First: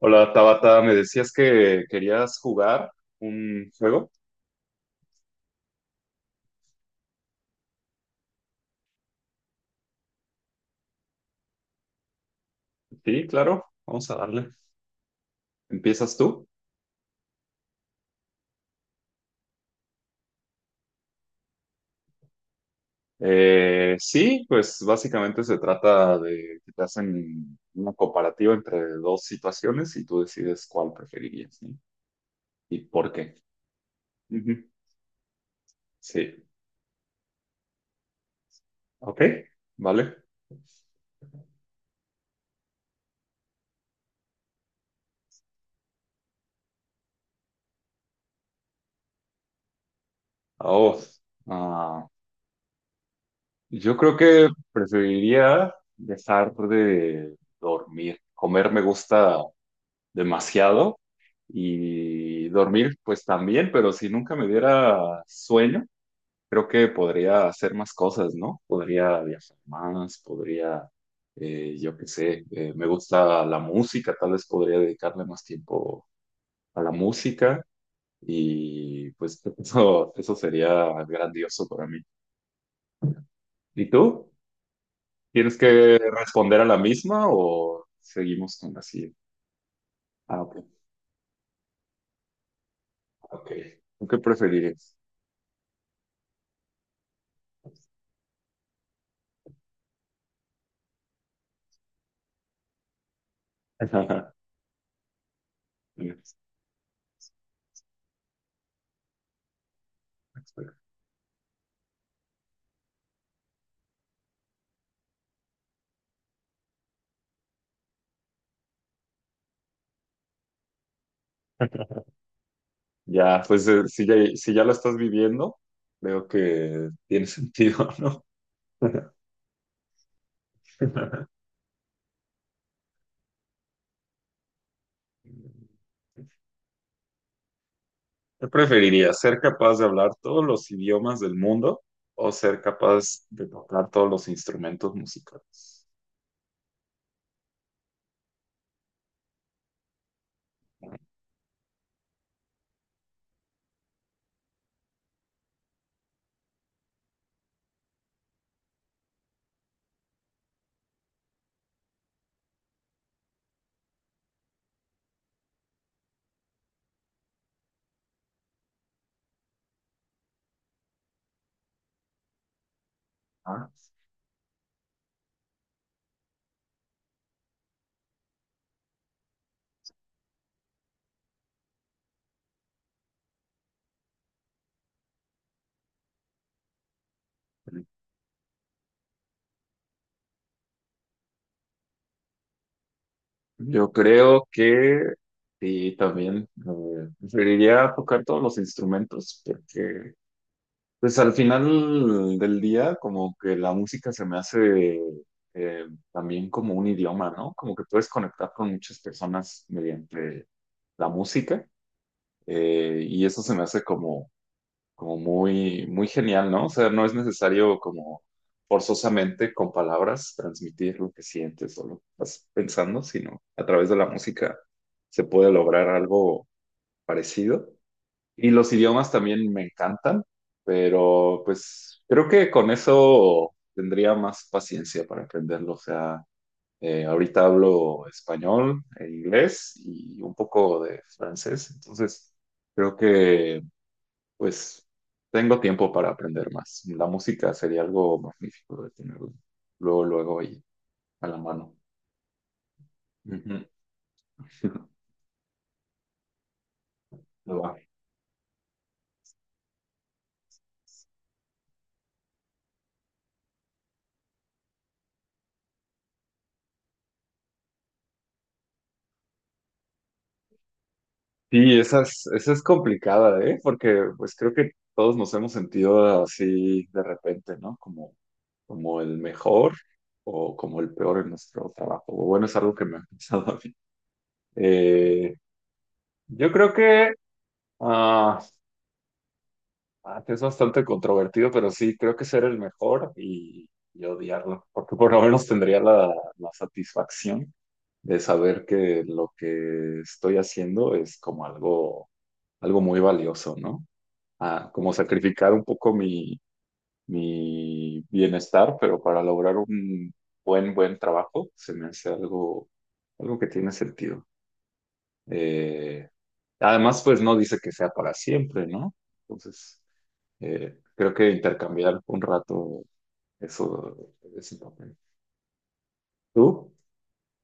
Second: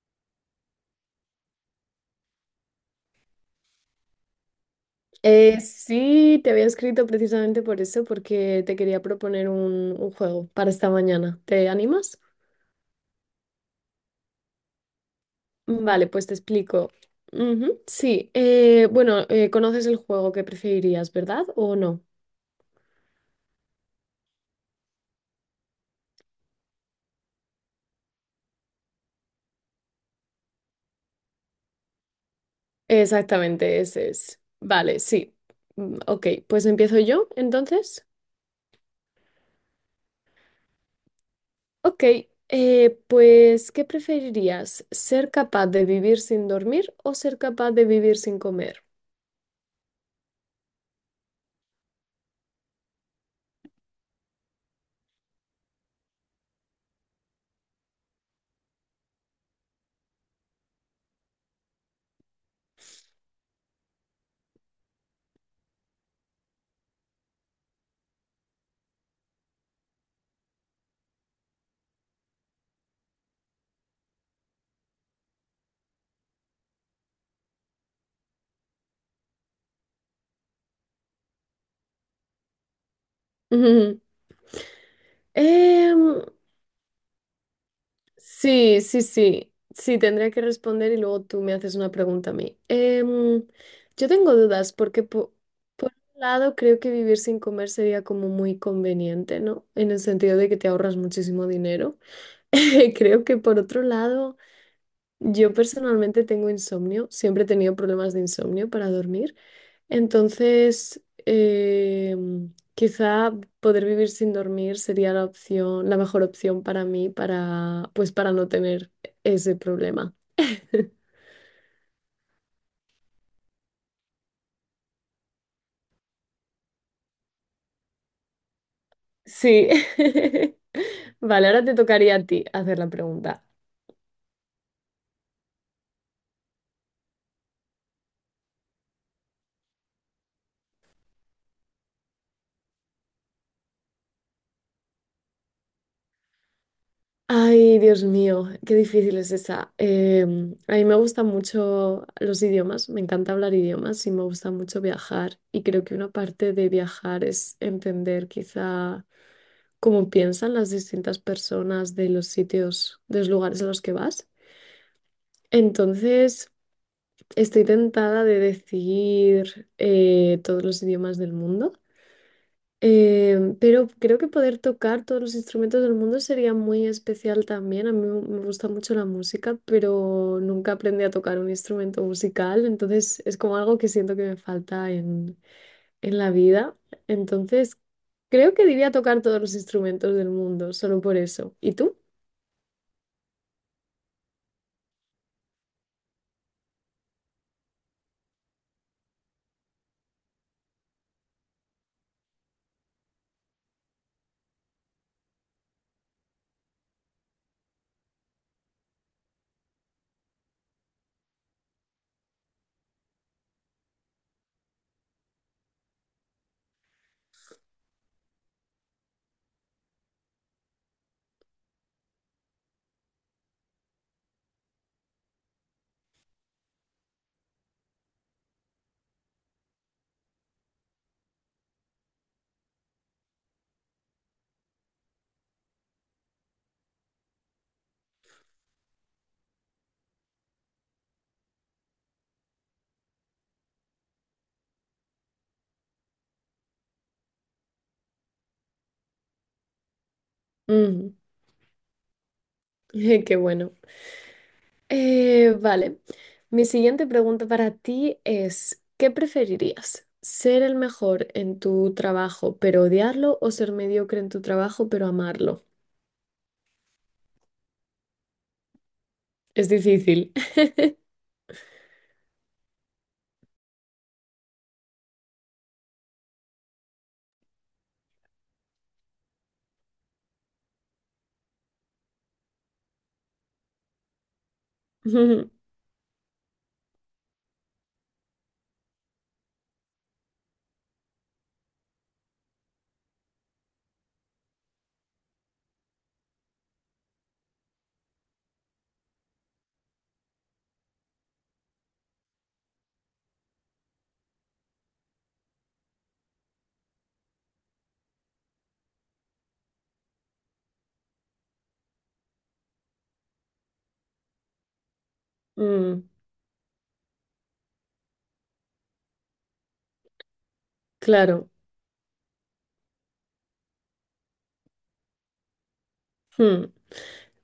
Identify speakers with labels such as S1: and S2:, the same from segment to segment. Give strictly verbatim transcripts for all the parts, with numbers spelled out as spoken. S1: Hola Tabata, me decías que querías jugar un juego.
S2: Eh, sí, te había escrito precisamente por eso, porque te quería proponer un, un juego para esta mañana. ¿Te animas?
S1: Sí, claro, vamos a darle.
S2: Vale,
S1: ¿Empiezas
S2: pues te
S1: tú?
S2: explico. Ujú, sí, eh, bueno, eh, conoces el juego que preferirías, ¿verdad? ¿O no?
S1: Eh, sí, pues básicamente se trata de que te hacen una comparativa entre dos situaciones y tú decides cuál preferirías, ¿sí? ¿Y por qué?
S2: Exactamente, ese es.
S1: Ujú.
S2: Vale, sí. Mm, ok,
S1: Sí,
S2: pues empiezo yo entonces.
S1: ok, vale.
S2: Ok, eh, pues ¿qué preferirías? ¿Ser capaz de vivir sin dormir o ser capaz de vivir sin comer?
S1: Ah, Oh, ah, yo creo que preferiría dejar de dormir. Comer me gusta demasiado y dormir pues también, pero si nunca me diera sueño, creo que podría hacer más cosas, ¿no? Podría viajar más, podría, eh, yo qué sé, eh, me gusta la música, tal vez podría dedicarle más tiempo a la música y pues eso, eso sería grandioso para mí. ¿Y tú? ¿Tienes que
S2: Em,
S1: responder a la misma o seguimos con
S2: Sí,
S1: la
S2: sí,
S1: siguiente?
S2: sí. Sí, tendría
S1: Ah,
S2: que
S1: ok.
S2: responder y luego tú me haces una pregunta a mí. Em,
S1: Ok. ¿Tú
S2: yo
S1: qué
S2: tengo dudas
S1: preferirías?
S2: porque por un lado creo que vivir sin comer sería como muy conveniente, ¿no? En el sentido de que te ahorras muchísimo dinero. Creo que por otro lado, yo personalmente tengo insomnio, siempre he tenido problemas de insomnio para dormir. Entonces, eh, quizá poder vivir sin dormir sería la opción, la mejor opción para mí para, pues para no tener ese problema.
S1: Ya, pues eh, si ya, si ya lo estás viviendo, veo que tiene sentido, ¿no?
S2: Sí. Vale, ahora te tocaría a ti hacer la pregunta.
S1: ¿Qué preferirías? ¿Ser capaz de hablar todos los idiomas del mundo o ser capaz de tocar todos los instrumentos musicales?
S2: Ay, Dios mío, qué difícil es esa. Em, a mí me gustan mucho los idiomas, me encanta hablar idiomas y me gusta mucho viajar. Y creo que una parte de viajar es entender quizá cómo piensan las distintas personas de los sitios, de los lugares a los que vas. Entonces, estoy tentada de decir eh, todos los idiomas del mundo, eh,
S1: Ah,
S2: pero creo que poder tocar todos los instrumentos del mundo sería muy especial también. A mí me me gusta mucho la música, pero nunca aprendí a tocar un instrumento musical, entonces es como algo que siento que me falta en, en la vida. Entonces,
S1: sí.
S2: creo que diría tocar todos los instrumentos del mundo, solo por eso. ¿Y tú?
S1: Yo creo que sí, también eh, preferiría tocar todos los instrumentos porque pues al final del día, como que la música se me hace eh, también como un idioma, ¿no? Como que puedes conectar con muchas personas mediante la música, eh, y eso se me hace como, como muy, muy genial, ¿no? O sea, no es necesario como forzosamente con palabras transmitir lo que sientes o lo que estás pensando, sino a través de la música se puede lograr algo parecido. Y los idiomas también me encantan, pero pues creo que con eso tendría más paciencia para aprenderlo. O sea, eh, ahorita hablo español, e inglés y un poco de francés, entonces creo que pues tengo tiempo para aprender más. La música sería algo magnífico de tener luego, luego ahí
S2: Ujú.
S1: a la mano.
S2: Qué bueno.
S1: Ujú.
S2: Eh, vale. Mi siguiente pregunta para ti es, ¿qué preferirías? ¿Ser el mejor en tu trabajo pero odiarlo o ser mediocre en tu trabajo pero amarlo? Es difícil.
S1: Sí, esa es, esa es complicada, ¿eh? Porque pues creo que todos nos hemos sentido así de repente, ¿no? Como, como el mejor o como el peor en nuestro trabajo. O bueno, es algo que me ha pasado a mí. Eh,
S2: Ujú.
S1: yo creo que ah, ah, Es bastante controvertido, pero sí, creo que ser el mejor y, y odiarlo, porque por lo menos tendría la, la satisfacción de saber que lo que estoy haciendo es como algo, algo muy valioso, ¿no? A como sacrificar un poco mi, mi bienestar, pero para lograr un buen, buen trabajo, se me hace algo, algo que tiene sentido.
S2: Mm,
S1: Eh, Además, pues no dice que sea para siempre, ¿no? Entonces, eh, creo que
S2: claro.
S1: intercambiar un rato eso, ese papel.
S2: Mm.
S1: ¿Tú?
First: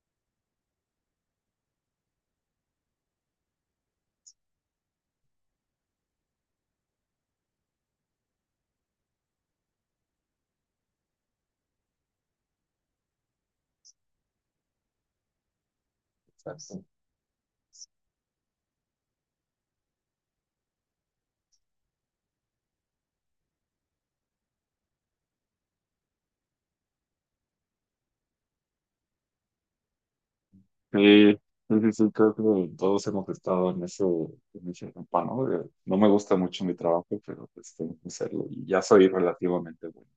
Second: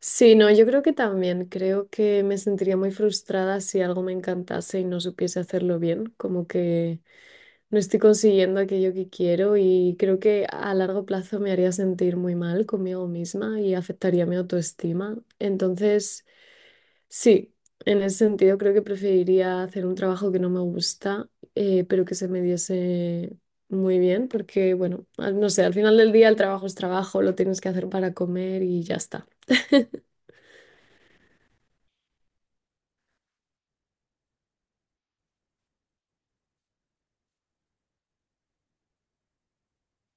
S2: Sí, no, yo creo que también. Creo que me sentiría muy frustrada si algo me encantase y no supiese hacerlo bien. Como que no estoy consiguiendo aquello que quiero y creo que a largo plazo me haría sentir muy mal conmigo misma y afectaría mi autoestima. Entonces, sí, en ese sentido creo que preferiría hacer un trabajo que no me gusta, eh, pero que se me diese muy bien, porque bueno, al- no sé, al final del día el trabajo es trabajo, lo tienes que hacer para comer y ya está.
S1: Sí, sí, sí, sí, creo que todos hemos estado en ese, en ese etapa, ¿no? De, no me gusta mucho mi trabajo, pero pues tengo que hacerlo y ya soy relativamente bueno.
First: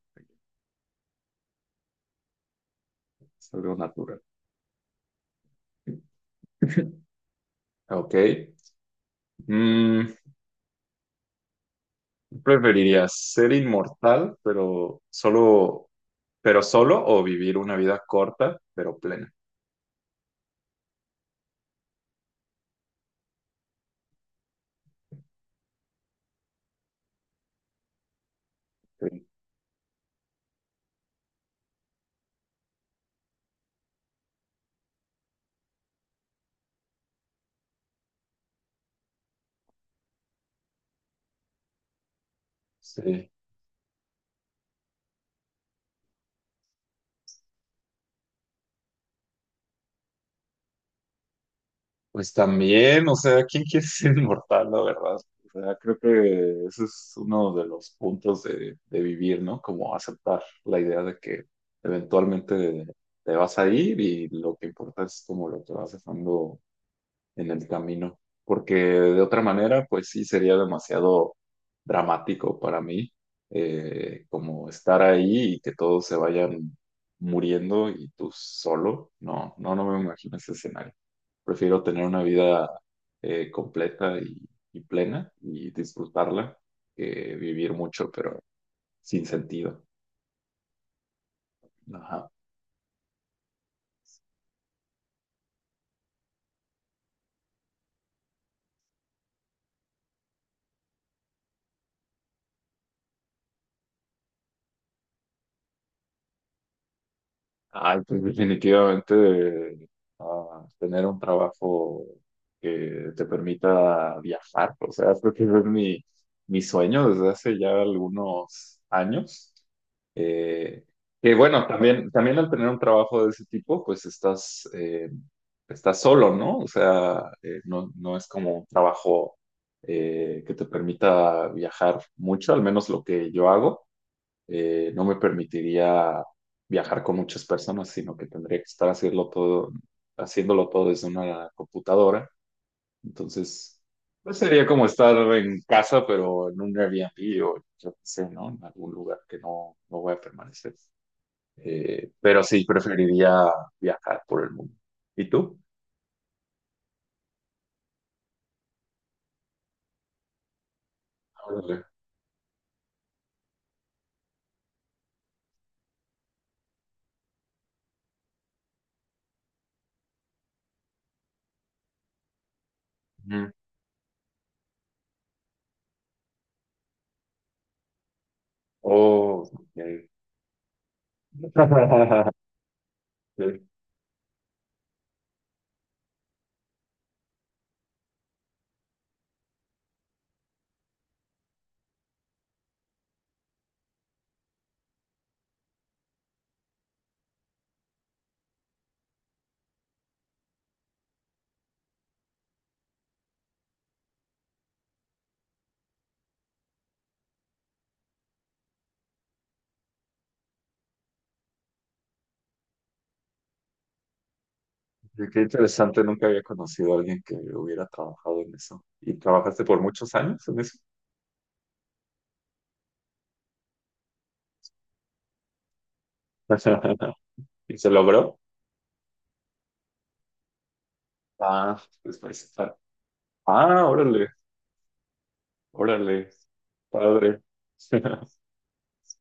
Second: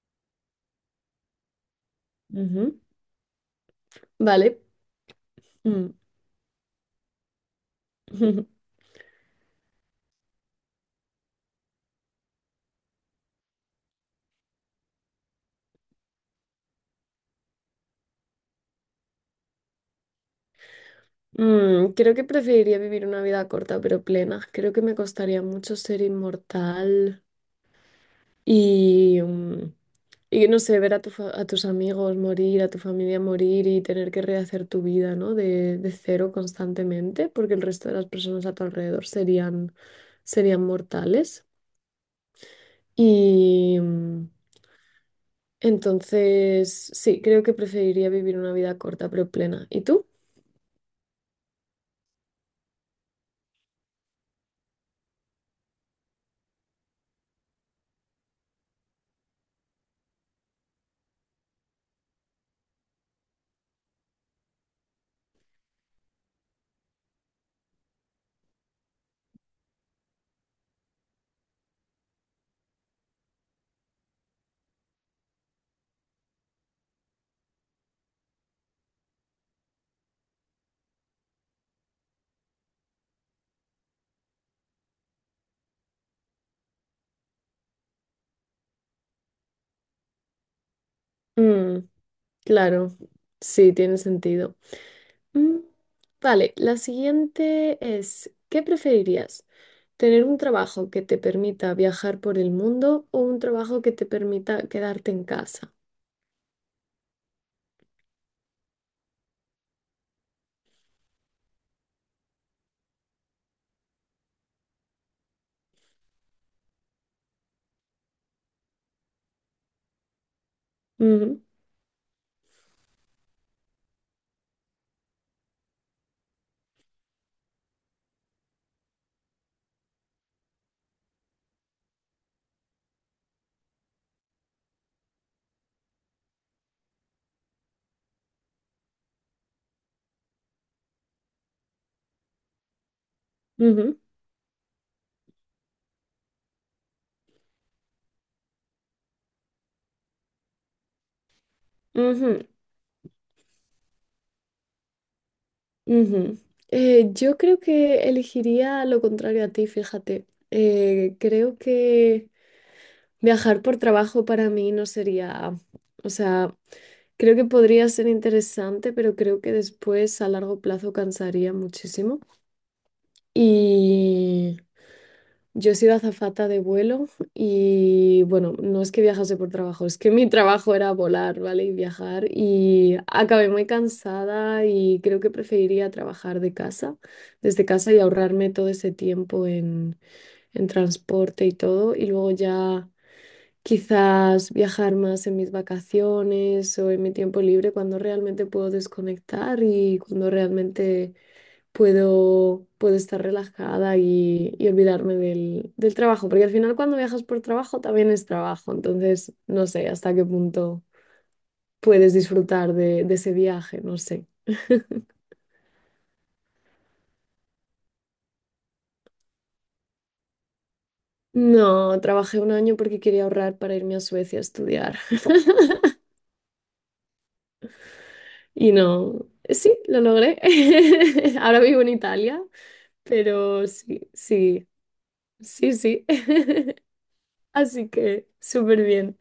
S2: Ujú.
S1: Es algo natural.
S2: Vale. Mm.
S1: Ok. Mm, ¿preferirías ser inmortal, pero solo, pero solo o vivir una vida corta, pero plena?
S2: Mm, creo que preferiría vivir una vida corta pero plena. Creo que me costaría mucho ser inmortal. Y,
S1: Sí,
S2: mm, y no sé, ver a, tu fa- a tus amigos morir, a tu familia morir y tener que rehacer tu vida, ¿no? De, de cero constantemente, porque el resto de las personas a tu alrededor serían, serían mortales.
S1: sí.
S2: Y mm, entonces, sí, creo que preferiría vivir una vida corta pero plena. ¿Y tú?
S1: Pues también, o sea, ¿quién quiere ser inmortal, la verdad? O sea, creo que ese es uno de los puntos de, de vivir, ¿no? Como aceptar la idea de que eventualmente te vas a ir y lo que importa es como lo que vas dejando en el camino, porque de otra manera, pues sí sería demasiado dramático para mí, eh, como estar ahí y que todos se vayan muriendo y tú solo. No, no, no me imagino ese escenario. Prefiero tener una vida eh, completa y, y plena y disfrutarla que vivir mucho, pero sin sentido.
S2: Mm,
S1: Ajá.
S2: claro, sí, tiene sentido. Mm, vale, la siguiente es, ¿qué preferirías? Tener un trabajo que te permita viajar por el mundo o un trabajo que te permita quedarte en casa.
S1: Ay, pues definitivamente ah, tener un trabajo que te permita viajar, o sea, creo que es mi, mi sueño desde hace ya algunos años. Eh, que
S2: Ujú,
S1: bueno, también, también al tener un trabajo de ese tipo, pues estás, eh, estás solo, ¿no? O sea, eh, no, no es como un trabajo eh, que te permita viajar mucho, al menos lo que yo hago eh, no me permitiría viajar con muchas personas, sino que tendría que estar haciéndolo todo, haciéndolo todo desde una computadora. Entonces,
S2: ujú,
S1: pues sería como estar en casa, pero en un Airbnb o yo qué sé, ¿no? En algún lugar que no, no voy a permanecer. Eh, pero
S2: ujú,
S1: sí, preferiría viajar por el mundo. ¿Y tú?
S2: ujú. Eh, yo creo que elegiría lo contrario a ti, fíjate. Eh, creo
S1: Órale.
S2: que viajar por trabajo para mí no sería, o sea, creo que podría ser interesante, pero creo que después a largo plazo cansaría muchísimo.
S1: Ujú.
S2: Y yo he sido azafata de vuelo y bueno, no es que viajase
S1: Oh,
S2: por trabajo, es
S1: ok.
S2: que mi trabajo era volar, ¿vale? Y viajar y acabé muy cansada y creo que preferiría trabajar de casa, desde casa y ahorrarme todo ese tiempo en, en transporte y todo y luego ya quizás viajar más en mis vacaciones o en mi tiempo libre cuando realmente puedo desconectar y cuando realmente puedo, puedo estar relajada y, y olvidarme del, del trabajo, porque al final cuando viajas por trabajo también es trabajo, entonces no sé hasta qué punto puedes disfrutar de, de ese viaje, no sé.
S1: Oye, qué interesante, nunca había conocido a alguien que hubiera trabajado en eso. ¿Y trabajaste por muchos años en eso?
S2: No, trabajé un año porque quería ahorrar para irme a Suecia a estudiar
S1: ¿Y se logró?
S2: y no, sí, lo logré. Ahora
S1: Ah,
S2: vivo en
S1: pues, pues,
S2: Italia,
S1: está-
S2: pero
S1: Ah,
S2: sí,
S1: órale,
S2: sí, sí, sí,
S1: órale, padre.
S2: así que súper bien.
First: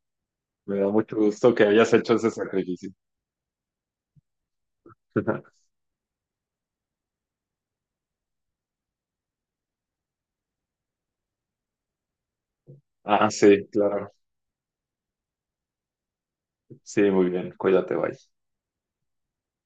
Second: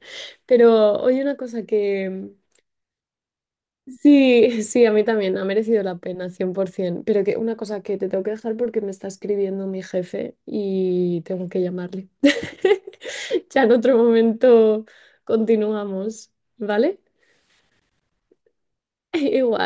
S1: Me da
S2: Pero
S1: mucho
S2: oye, una
S1: gusto que
S2: cosa
S1: hayas hecho
S2: que,
S1: ese sacrificio.
S2: sí, sí, a mí también, ha merecido la pena, cien por ciento. Pero que una cosa que te tengo que dejar porque me está escribiendo mi jefe y tengo que llamarle.
S1: Ah,
S2: Ya
S1: sí,
S2: en otro
S1: claro.
S2: momento continuamos, ¿vale?
S1: Sí, muy bien, cuídate, bye.
S2: Igual.